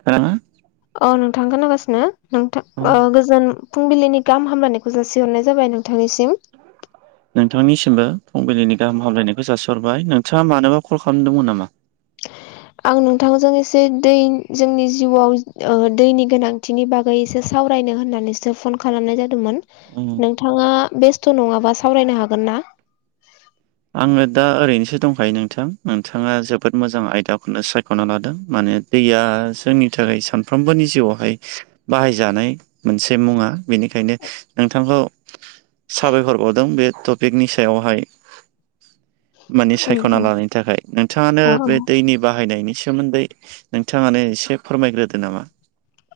[unintelligible] औ नोंथां खोनागासिनो नोंथां औ ओ गोजोन फुंबिलिनि गाहाम हामलायखौ जासिहरनाय जाबाय नोंथांनिसिम। नोंथांनिसिमबो फुंबिलिनि गाहाम हामलायनायखौ जासिहरबाय नोंथाङा मानोबा कल खालाम दोंमोन नामा? आं नोंथांजों एसे दै जोंनि जिउआव ओ दैनि गोनांथिनि बागै एसे सावरायनो होननानैसो फन खालामनाय जादोंमोन। उम नोंथाङा बेस्थ' नङाबा सावरायनो हागोन ना? आङो दा ओरैनोसो दंखायो नोंथां नोंथाङा जोबोद मोजां आयदाखौनो सायख'ना लादों माने दैया जोंनि थाखाय सानफ्रोमबोनि जिउआवहाय बाहायजानाय मोनसे मुङा बेनिखायनो नोंथांखौ साबायखर बावदों बे टपिकनि सायावहाय माने अ सायख'ना लानायनि थाखाय नोंथाङानो बे दैनि बाहायनायनि सो मोन्दै नोंथाङानो एसे फोरमायग्रोदो नामा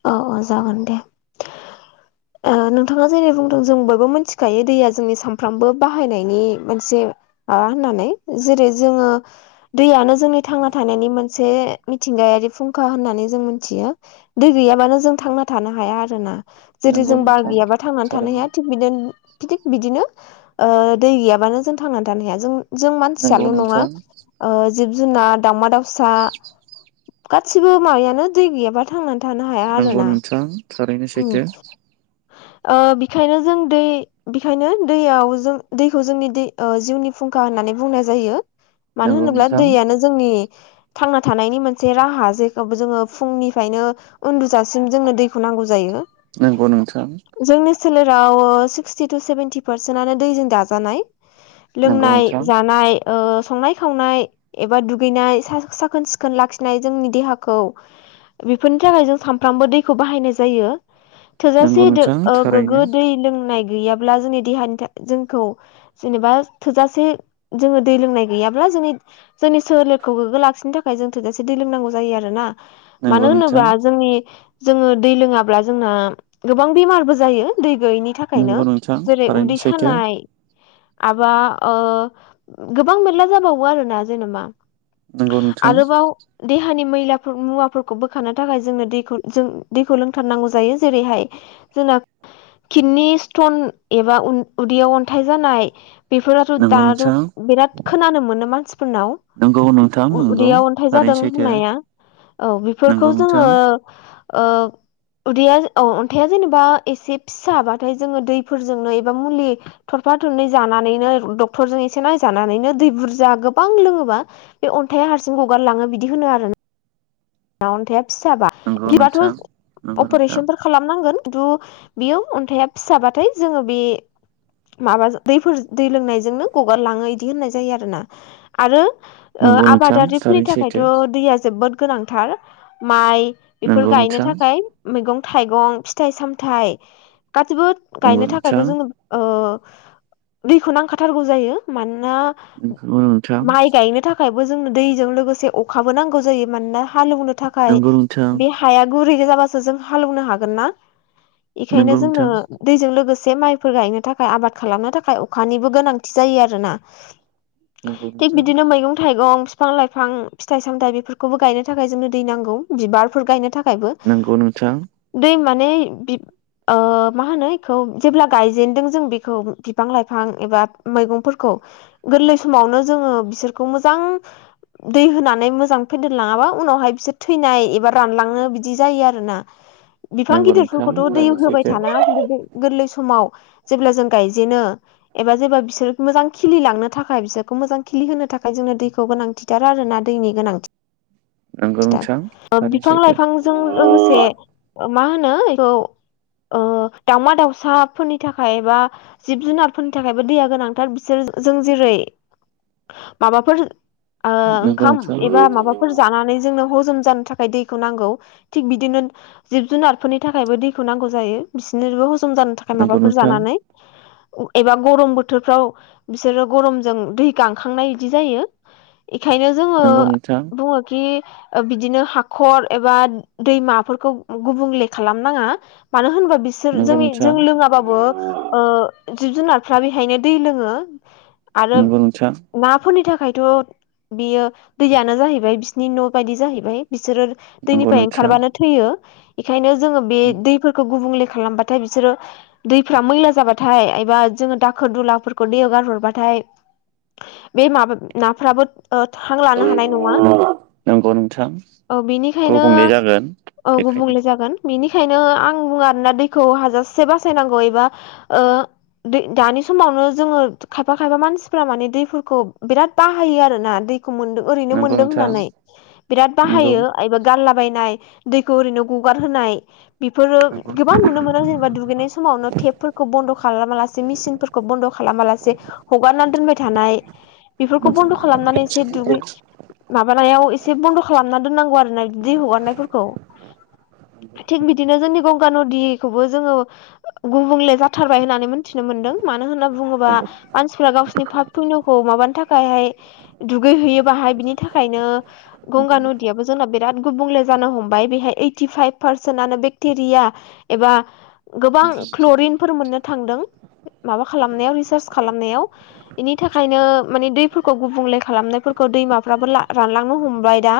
औ औ जागोन दे ओ नोंथाङा जेरै बुंदों जों बयबो मिथिखायो दैया जोंनि सानफ्रामबो बाहायनायनि मोनसे मा होननानै जेरै जोङो दैयानो जोंनि थांना थानायनि मोनसे मिथिंगायारि फुंखा होननानै जों मोनथियो। दै गैयाबानो जों थांना थानो हाया आरो ना जेरै नंगौ जों बार नोंथां गैयाबा थांनानै थानो थारैनो हाया थिक बिदिनो थिक बिदिनो दै गैयाबानो जों थांनानै थानो हाया जों जों नंगौ मानसियाल' नङा नोंथां ओ जिब-जुनार, दावउमा-दाउसा गासिबो माबायानो दै गैयाबा थांनानै थानो हाया नंगौ आरो ना। नोंथां थारैनो उम सैथो ओ बेखायनो जों दै बेखायनो दैयाव जों दैखौ जोंनि दै ओ जिउनि फुंखा होननानै बुंनाय जायो। मानो नंगौ होनोब्ला नोंथां दैयानो जोंनि थांना थानायनि मोनसे राहा जेखौ जोङो फुंनिफ्रायनो उन्दुजासिम जोंङो दैखौ [unintelligible] नांगौ जायो। नंगौ नोंथां। जोंनि सोलेराव सिक्सटि टु सेभेन्टि पारसेन्टनो दैजों दाजानाय। नंगौ लोंनाय- नोंथां जानाय ओ संनाय -खावनाय एबा दुगैनाय सा- साखोन - सिखोन लाखिनाय जोंनि देहाखौ बेफोरनि थाखाय जों सानफ्रोमबो दैखौ बाहायनाय जायो। जायो नंगौ थोजासे दो- नोंथां ओ थारैनो गोग्गो दै लोंनाय गैयाब्ला जोंनि देहानि था- जोंखौ जेनेबा थोजासे जोङो दै लोंनाय गैयाब्ला जोंनि जोंनि सोलेरखौ गोग्गो लाखिनो थाखाय जों थोजासे दै लोंनांगौ जायो आरो ना। नंगौ मानो नोंथां होनोबा जोंनि जोङो दै लोङाब्ला जोंना गोबां बेमारबो जायो दै गैयैनि बिनि थाखायनो नंगौ नोंथां जेरै थारैनो उदै सैथो सानाय आबा ओ गोबां मेरला जाबावो आरोना जेनेबा नंगौ नोंथां आरोबाव देहानि मैला मुवाफोरखौ बोखानो थाखाय जोंनो दैखौ जों दैखौ लोंथारनांगौ जायो जेरैहाय जोंना किदनि स्टन एबा उ-उदैयाव अन्थाइ जानाय बेफोराथ' नंगौ दाथ' नोंथां बेराद खोनानो मोनो मानसिफोरनाव। नंगौ नोंथां नंगौ उ-उदैयाव अन्थाइ थारैनो जादों सैथो होननाया औ नंगौ बेफोरखौ नोंथां जोङो ओ उदैया औ अन्थाया जेनेबा एसे फिसाबाथाय जोङो दैफोरजोंनो एबा मुलि थरफा थरनै जानानैनो डक्टरजों एसे नायजानानैनो दै बुरजा गोबां लोङोबा बे अन्थाइा हारसिं गगारलाङो बिदि होनो आरो ना। अन्थाया फिसाबा नंगौ नोंथां [unintelligible] नंगौ नोंथां अपारेशन खालामनांगोन खिन्थु बेयो अन्थाइया फिसाबाथाय जोङो बे माबा दैफोर दै लोंनायजोंनो गगारलाङो इदि होननाय जायो आरो ना आरो ओ नंगौ नोंथां आबादारिफोरनि थारैनो थाखायथ' सैथो दैया जोबोद गोनांथार माइ बेफोर नंगौ गायनो नोंथां थाखाय मैगं -थाइगं, फिथाइ -सामथाइ गासैबो नंगौ गायनो नोंथां थाखायथ' जोङो ओ दैखौ नांखाथारगौ जायो मानोना नंगौ नोंथां माइ गायनो थाख थाखायबो जोंनो दैजों लोगोसे अखाबो नांगौ जायो। मानोना हालौवनो थाखाय नंगौ नोंथां बे हाया गुरै जाबासो जों हालौनो हागोन ना। बेखायनो नंगौ जोंनो नोंथां दैजों लोगोसे माइफोर गायनो थाखाय आबाद खालामनो थाखाय अखानिबो गोनांथि जायो आरो ना। नंगौ थिग नोंथां बिदिनो मैगं- थाइगं, फिफां- लाइफां, फिथाइ- सामथाय बेफोरखौबो गायनो थाखाय जोंनो दै नांगौ। बिबारफोर गायनो थाखायबो नंगौ नोंथां दै माने ओ मा होनो बेखौ जेब्ला गायजेनदों जों बेखौ बिफां- लाइफां एबा मैगंफोरखौ गोरलै समावनो जोङो बिसोरखौ मोजां दै होनानै मोजां फेदेरलाङाबा उनावहाय बिसोर थैनाय एबा रानलांनो बिदि जायो आरो ना। बिफां नंगौ नोंथां गिदिरफोरखौथ' दै थारैनो होबाय सैथो थानाङा खिन्थु बे गोरलै समाव जेब्ला जों गायजेनो एबा जेबा बिसोर मोजां खिलिलांनो थाखाय बिसोरखौ मोजां खिलि होनो थाखाय जोंनो दैखौ गोनांथि [unintelligible] आरो ना दैनि गोनांथि नंगौ नोंथां थारैनो बिफां- सैथो लाइफांजों लोगोसे मा होनो बेखौ ओ दावमा- दाउसाफोरनि थाखायबा जिब -जुनारफोरनि थाखायबो दैया गोनांथार बिसोर जों जेरै माबाफोर ओ नंगौ ओंखाम नोंथां एबा माबा [unintelligible] जानानै जोंनो हजम जानो थाखाय दैखौ नांगौ। थिग बिदिनो जिब जुनारफोरनि थाखायबो दैखौ नांगौ जायो बिसोरनोबो हजम जानो थाखाय नंगौ माबाफोर नोंथां जानानै एबा गरम बोथोरफ्राव बिसोरो गरमजों दै गांखांनाय बिदि जायो बेखायनो जोङो नंगौ नोंथां बुङोखि बिदिनो हाखर एबा दैमाफोरखौ गुबुंले खालामनाङा मानो होनबा बि सोर नंगौ जों जों नोंथां लोङाबाबो ओ जिब जुनारफ्रा बेहायनो दै लोङो आरो नंगौ नोंथां नाफोरनि थाखायथ' बियो दैयानो जायो फ्राय बिसोरनि न' बायदि जाहैबाय बिसोरो नंगौ दैनिफ्राय नोंथां ओंखारबानो थैयो बेखायनो जोङो बे दैफोरखौ गुबुंले खालामबाथाय बिसोरो दैफ्रा मैला जाबाथाय एबा जोङो दाखोर दुलाफोरखौ दैयाव गारहरबाथाय बे माबा नाफ्राबो हां लानो हानाय नङा नंगौ नोंथां औ बेनिखायनो गुबुंले जागोन औ बेखायनो गुबुंले जागोन बिनिखायनो आं बुङा आरोना दैखौ हाजासे बासायनांगौ एबा दै दानि समावनो जोङो खायफा खायफा मानसिफ्रा माने दैफोरखौ बिराद बाहायो आरोोना दैखौ मोन ओरैनो नंगौ मोनदों नोंथां होननानै बिराद नंगौ बाहायो एबा गारलाबायायनाय दैखौ ओरैनो गगारहोनाय बेफोरो नंगौ गोबां नुनो मोनो जेनेबा दुगैनाय समावनो टेपफोरखौ बन्द' खालामा लासे मेसिनफोरखौ बन्द' खालामा लासे हगारनानै दोनबाय थानाय बेफोरखौ नंगौ बन्द' खालामनानै एसे दुगै माबानायाव एसे बन्द' खालामना दोननांगौ आरोोना बिदि हगारनायफोरखौ थिग बिदिनो जोंनि गंगा नदिखौबो जोङो गुबुंले जाथारबाय होननानै मिथिनो मोन्दों मानो होनना बुङोबा मानसिफ्रा गावसोरनि फााब फुंनावखौ माबानो थाखायहाय दुगैहैयो बाहाय बिनि थाखायनो गंगा नुदियावबो जोंना बिराद गुबुंले जानो हमबाय बेहाय इटि फाइभ पारसेन्टनो बेक्टेरिया एबा गोबां क्ल'रिनफोर मोननो थांदों माबा खालामनायाव रिसार्च खालामनायाव बेनि थाखायनो माने दैफोरखौ गुबुंले खालामनायफोरखौ दैमा [unintelligible] रानलांनो हमबाय दा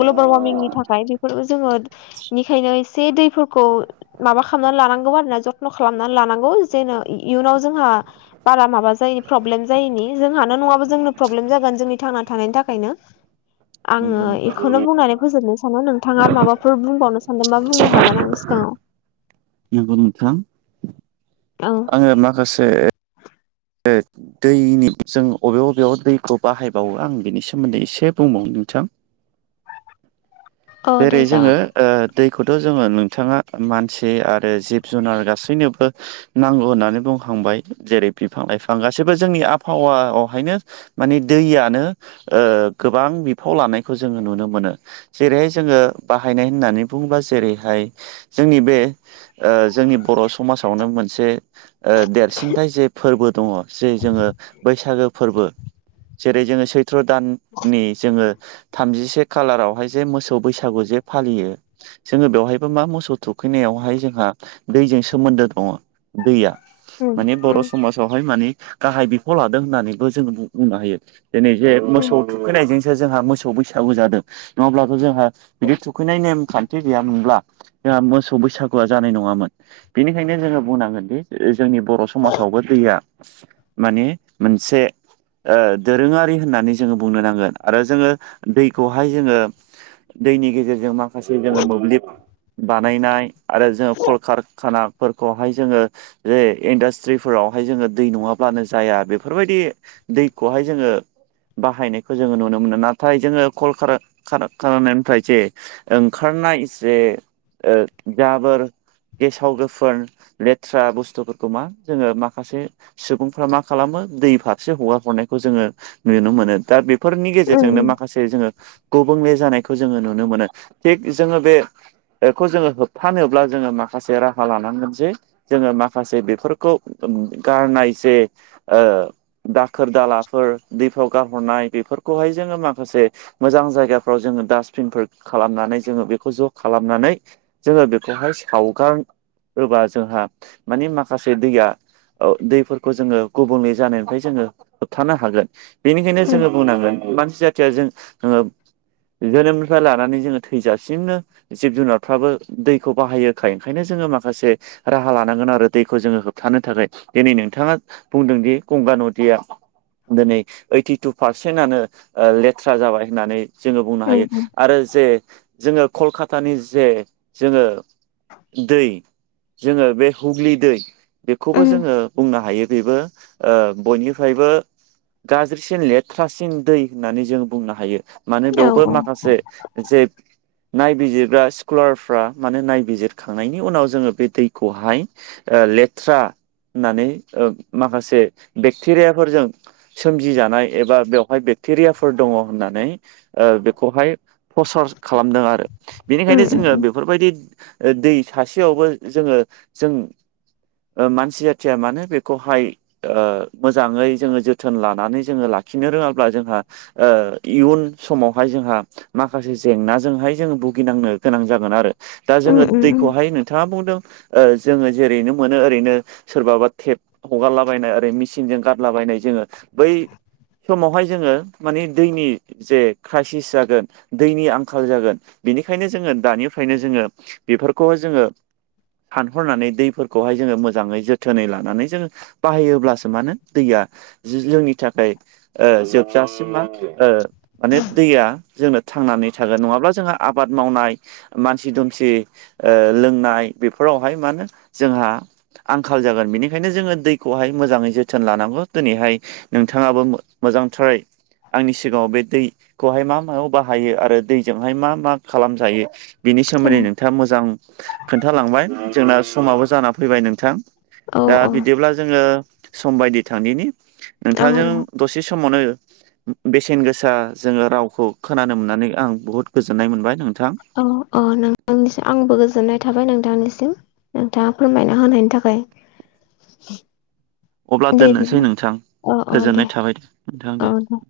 ग्लबेल वार्मिंनि थाखाय बेफोर जोङो बेनिखायनो एसे दैफोरखौ माबा खालामनानै लानांगौ आरोना जथ्न' खालामनानै लानांगौ जेन' इयुनाव जोंहा बारा माबा जायोनि प्रब्लेम जायैनि जोंहानो नङाब जोंनो प्रब्लेम जागोन जोंनि थां थानायनि थाखायनो आङो बेखौनो बुंनानै फोजोबनोसै साना नोंथाङा आरो माबाफोर बुंबावनो सानदोंबा बुंनो हागोन आं सिगाङाव नंगौ नोंथां औ आङो माखासे दैनि जों बबे बबेयाव दैखौ बाहायबावो आं बिनि सोमोन्दै एसे बुंबावो नोंथां औ जेरै दे जोङो जागोन दैखौथ' जोङो नोंथाङा मानसि आरो जिब जुनार गासैनोबो नांगौ होननानै बुंखांबाय जेरै बिफां लाइफां गासैबो जोंनि आबहावायावहायनो माने दैयानो गोबां बिफाव लानायखौ जोङो नुनो मोनो जेरै जोङो बाहायनाय होननानै बुङोबा जेरैहाय जोंनि बे जोंनि बर' समाजावनो मोनसे देरसिनथाय जे फोरबो दङ जे जोङो बैसागो फोरबो जेरै जोङो सैथ्र' दाननि जोङो थामजिसे खालारावहाय जे मोसौ बैसागु जे फालियो जोङो बेवहायबो मा मोसौ थुखैनायावहाय जोंहा दैजों सोमोन्दो दङ दैया उम माने बर' उम समाज हाय माने गाहाय बिफाव लादों होननानैबो जोङो बुंनो हायो दिनै जे मोसौ थुखैनायजोंसो जोंहा मोसौ बैसागु जादों नङाब्लाथ' जोंहा बिदि थुखैनाय नेमखान्थि गैयामोनब्ला जोंहा मोसौ बैसागुआ जानाय नङामोन। बिनिखायनो जोङो बुंनांगोन दि जोंनि बर' समाजावबो दैया माने मोनसे दोरोङारि होननानै जोङो बुंनो नांगोन आरो जोङो दैखौहाय जोङो दैनि गेजेरजों माखासे जोङो मोब्लिब बानायनाय आरो जोङो कलकारखाना फोरखौहाय जोङो जे इन्डास्ट्रिफोरावहाय जोङो दै नङाब्लानो जाया बेफोरबायदि दैखौहाय जोङो बाहायनायखौ जोङो नुनो मोनो नाथाय जोङो कल कारार नाथायसेे ओंखारनाय जे जाबोर गेसाव गोफोन लेथ्रा बुस्थुफोरखौ मा जोङो माखासे सुबुंफ्रा मा खालामो दै फारसे हगार हरनायखौ जोङो नुनो मोनो दा बेफोरनि उम उम गेजेरजोंनो माखासे जोङो गुबुंले जानाय खौ जोङो नुनो मोनो थिग जोङो बे बेखौ जोङो होबथानोब्ला जोङो माखासे राहा लानांगोन जे जोङो माखासे बेफोरखौ गारनाय जे दाखोर दालाफोर दैफ्राव गारहरनाय बेफोरखौहाय जोङो माखासे मोजां जायगाफ्राव जोङो डासटबिनफोर खालामनानै जोङो बेखौ ज' खालामनानै जोङो बेखौहाय सावगार होबा जोंहा मानि माखासे दैया दैफोरखौ जोङो गुबुंले जानायनिफ्राय जोङो होबथानो हागोन बेनिखायनो उम जोङो बुंनांगोन मानसि जाथिया जों जोङो जोनोमनिफ्राय लानानै जोङो थैजासिमनो जिब जुनारफ्राबो दैखौ बाहायोखाय ओंखायनो जोङो माखासे राहा लानांगोन आरो दैखौ जोङो होबथानो थाखाय दिनै नोंथाङा बुंदोंदि गंगा नदिया दिनै ओइटिटु पारसेन्टआनो लेथ्रा जाबाय होननानै जोङो बुंनो हायो आरो जे जोङो कलकातानि जे जोङो दै जोङो बे हुग्लि दै उम बेखौबो उम जोङो बुंनो हायो बेबो बयनिफ्रायबो गाज्रिसिन लेथ्रासिन दै होननानै जों बुंनो हायो मानो औ बेवबो औ माखासे जे नायबिजिरग्रा स्कुलारफ्रा माने नायबिजिरखांनायनि उनाव जोङो बे दैखौहाय लेथ्रा होननानै माखासे बेक्टेरियाफोरजों सोमजिजानाय एबा बेवहाय बेक्टेरियाफोर दङ होननानै बेखौहाय प्रसार खालामदों आरो उम बेनिखायनो उम जोङो बेफोरबायदि दै सासेयावबो जोङो जों मानसि जाथिया मानो बेखौहाय मोजाङै जोङो जोथोन लानानै जोङो लाखिनो रोङाब्ला जोंहा आ इउन समावहाय जोंहा माखासे जेंनाजोंहाय जोंङ भुगिनांनो गोनां जागोन आरो दा उम जोङो उम दैखौहाय नोंथाङा बुंदों जोङो जेरैनो मोनो ओरैनो सोरबाबा टेप हगारलाबायनाय ओरै मेसिनजों गारलाबायनाय जोङो बै समावहाय जोङो माने दैनि जे क्राइसिस जागोन दैनि आंखाल जागोन बेनिखायनो जोङो दानिफ्रायनो जोङो बेफोरखौ जोङो फानहरनानै दैफोरखौहाय जोङो मोजाङै जोथोनै लानानै जोङो बाहायोब्लासो मा होनो दैया जोंनि थाखाय जोबजासिमा माने दैया जोंनो थांनानै थागोन नङाब्ला जोंहा आबाद मावनाय मानसि दुमसि लोंनाय बेफोरावहाय मा होनो जोंहा आंखाल जागोन बेनिखायनो जोंङो दैखौहाय मोजाङै जोथोन लानांगौ दिनैहाय नोंथाङाबो मोजांथार आंनि सिगाङाव बे दै खौहाय मा मायाव बाहायो आरो दैजोंहाय मा मा खालामजायो बिनि उम सोमोन्दै नों थां मोजां खोन्थालांबाय जोंना समाबो जाना फैबाय नोंथां औ दा बिदिब्ला जोंङो सम बाइदि थांदिनि औ नोंथांजों दसे समावनो बेसेन गोसा जोंङो रावखौ खोनानो मोननानै आं बुहुद गोजोननाय मोनबाय नोंथां। औ औ नोंथांनिसिम आंबो गोजोननाय थाबाय नोंथांनिसिम नोंथाङा फोरमायना होनायनि थाखाय अब्ला दे बि दोननोसै नोंथां अ अ गोजोननाय देऔ थाबाय नोंथां दे